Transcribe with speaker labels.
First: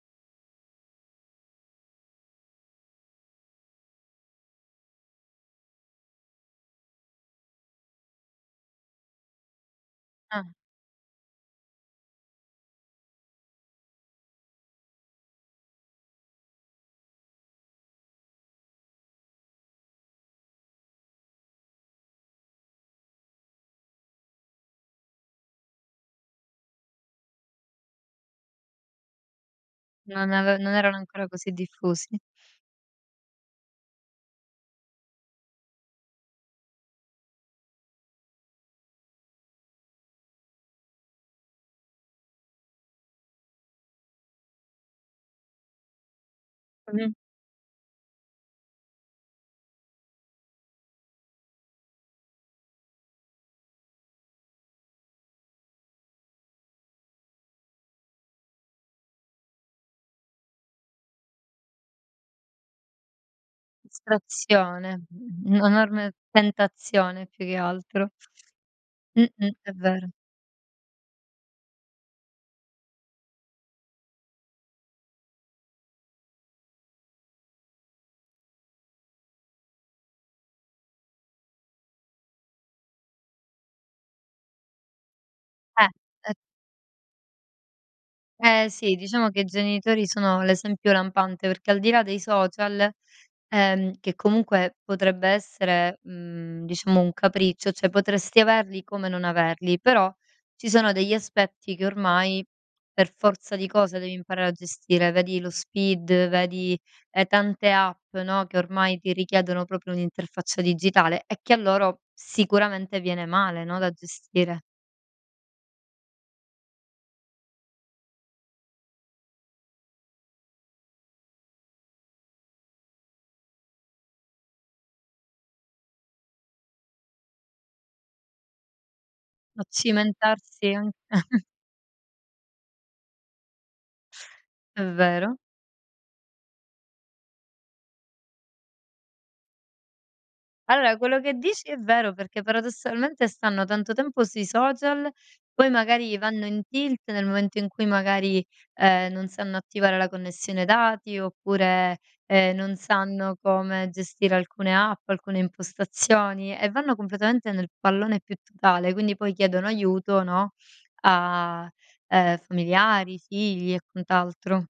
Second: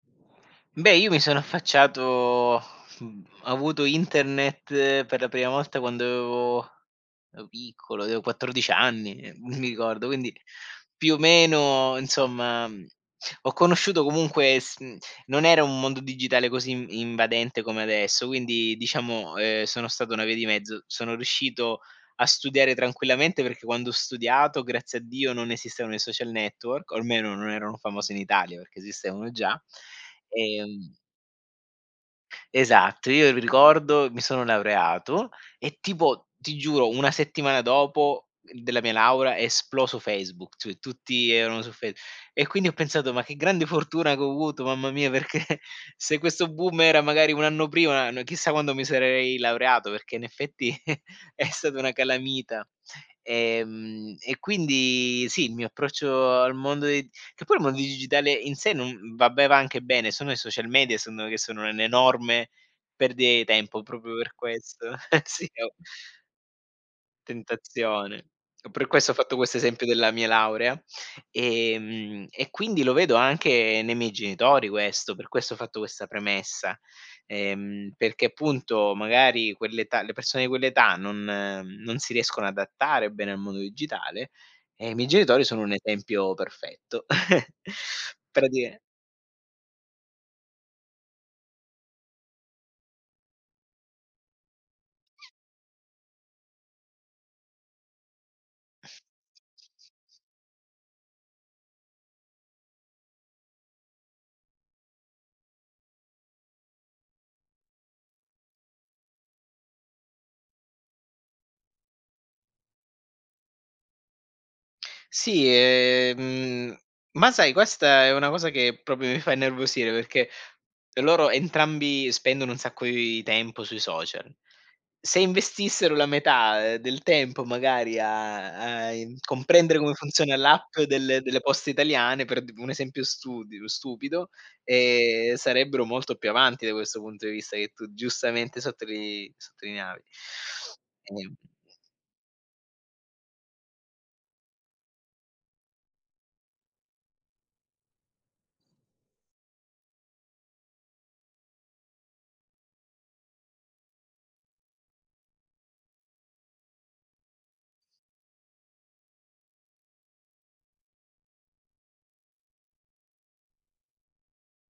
Speaker 1: Beh, io mi sono affacciato uhm, avuto internet per la prima volta quando avevo ero piccolo, avevo 14 anni, ehm, mi ricordo, quindi
Speaker 2: Ah.
Speaker 1: più o meno, insomma. Ho conosciuto comunque s mhmm, non era un mondo digitale così invadente come adesso, quindi diciamo, ehm, sono stato una via di mezzo. Sono riuscito a studiare tranquillamente perché quando ho studiato, grazie a Dio, non esistevano i social network, o almeno non erano famosi in Italia, perché esistevano già.
Speaker 2: Non ave non
Speaker 1: Ehm
Speaker 2: erano ancora così diffusi.
Speaker 1: Esatto, io ri ricordo, mi sono laureato e tipo, ti giuro, 1 settimana dopo, uhm, della mia laurea è esploso Facebook, [unintelligible] tutti erano su Face e quindi ho pensato: "Ma che grande fortuna che ho avuto, mamma mia, perché se questo boom era
Speaker 2: Mh-mh.
Speaker 1: magari 1 anno prima, n chissà quando mi sarei laureato", perché in effetti è stata una calamita. Ehm, e quindi sì, il mio approccio al mondo dei che poi il mondo digitale in sé non vabbè va anche bene, sono i social media, secondo me, che sono un'enorme perdita di tempo, proprio per questo.
Speaker 2: Distrazione.
Speaker 1: Eh sì,
Speaker 2: [unintelligible]
Speaker 1: oh.
Speaker 2: Un'enorme tentazione più che altro.
Speaker 1: Tentazione. E per questo ho fatto
Speaker 2: Mh-mh.
Speaker 1: questo
Speaker 2: È
Speaker 1: esempio
Speaker 2: vero.
Speaker 1: della mia laurea. Ehm, e quindi lo vedo anche nei miei genitori questo, per questo ho fatto questa premessa, ehm, perché appunto magari quell'età le persone di quell'età non non si riescono a adattare bene al mondo digitale. E i miei genitori sono un
Speaker 2: Eh!
Speaker 1: esempio
Speaker 2: Ehm
Speaker 1: perfetto.
Speaker 2: Eh
Speaker 1: Pratica
Speaker 2: sì, diciamo che i genitori sono l'esempio lampante, perché al di là dei social, ehm, che comunque potrebbe essere, mhmm, diciamo un capriccio, cioè potresti averli come non averli, però ci sono degli aspetti che ormai per forza di cosa devi imparare a gestire, vedi lo SPID, vedi, ehm, tante app, no, che ormai ti richiedono proprio un'interfaccia digitale e che a loro sicuramente viene male, no, da gestire.
Speaker 1: Sì, ehm, ma sai questa è una cosa che proprio mi fa innervosire, perché loro entrambi spendono un sacco di tempo sui social. Se investissero la metà, ehm, del tempo magari a a in
Speaker 2: A
Speaker 1: comprendere come funziona
Speaker 2: cimentarsi
Speaker 1: l'app
Speaker 2: anc
Speaker 1: delle delle poste italiane, per un esempio studi stupido,
Speaker 2: È
Speaker 1: ehm,
Speaker 2: vero.
Speaker 1: sarebbero molto più avanti da questo punto di vista che tu giustamente sottolii sottolineavi.
Speaker 2: Vabbè quello che
Speaker 1: Ehm
Speaker 2: dici è vero perché paradossalmente stanno tanto tempo sui social, poi magari vanno in tilt nel momento in cui magari, ehm, non sanno attivare la connessione dati oppure, ehm, non sanno come gestire alcune app, alcune impostazioni, e vanno completamente nel pallone più totale. Quindi poi chiedono aiuto, no, a, ehm, familiari, figli e quant'altro.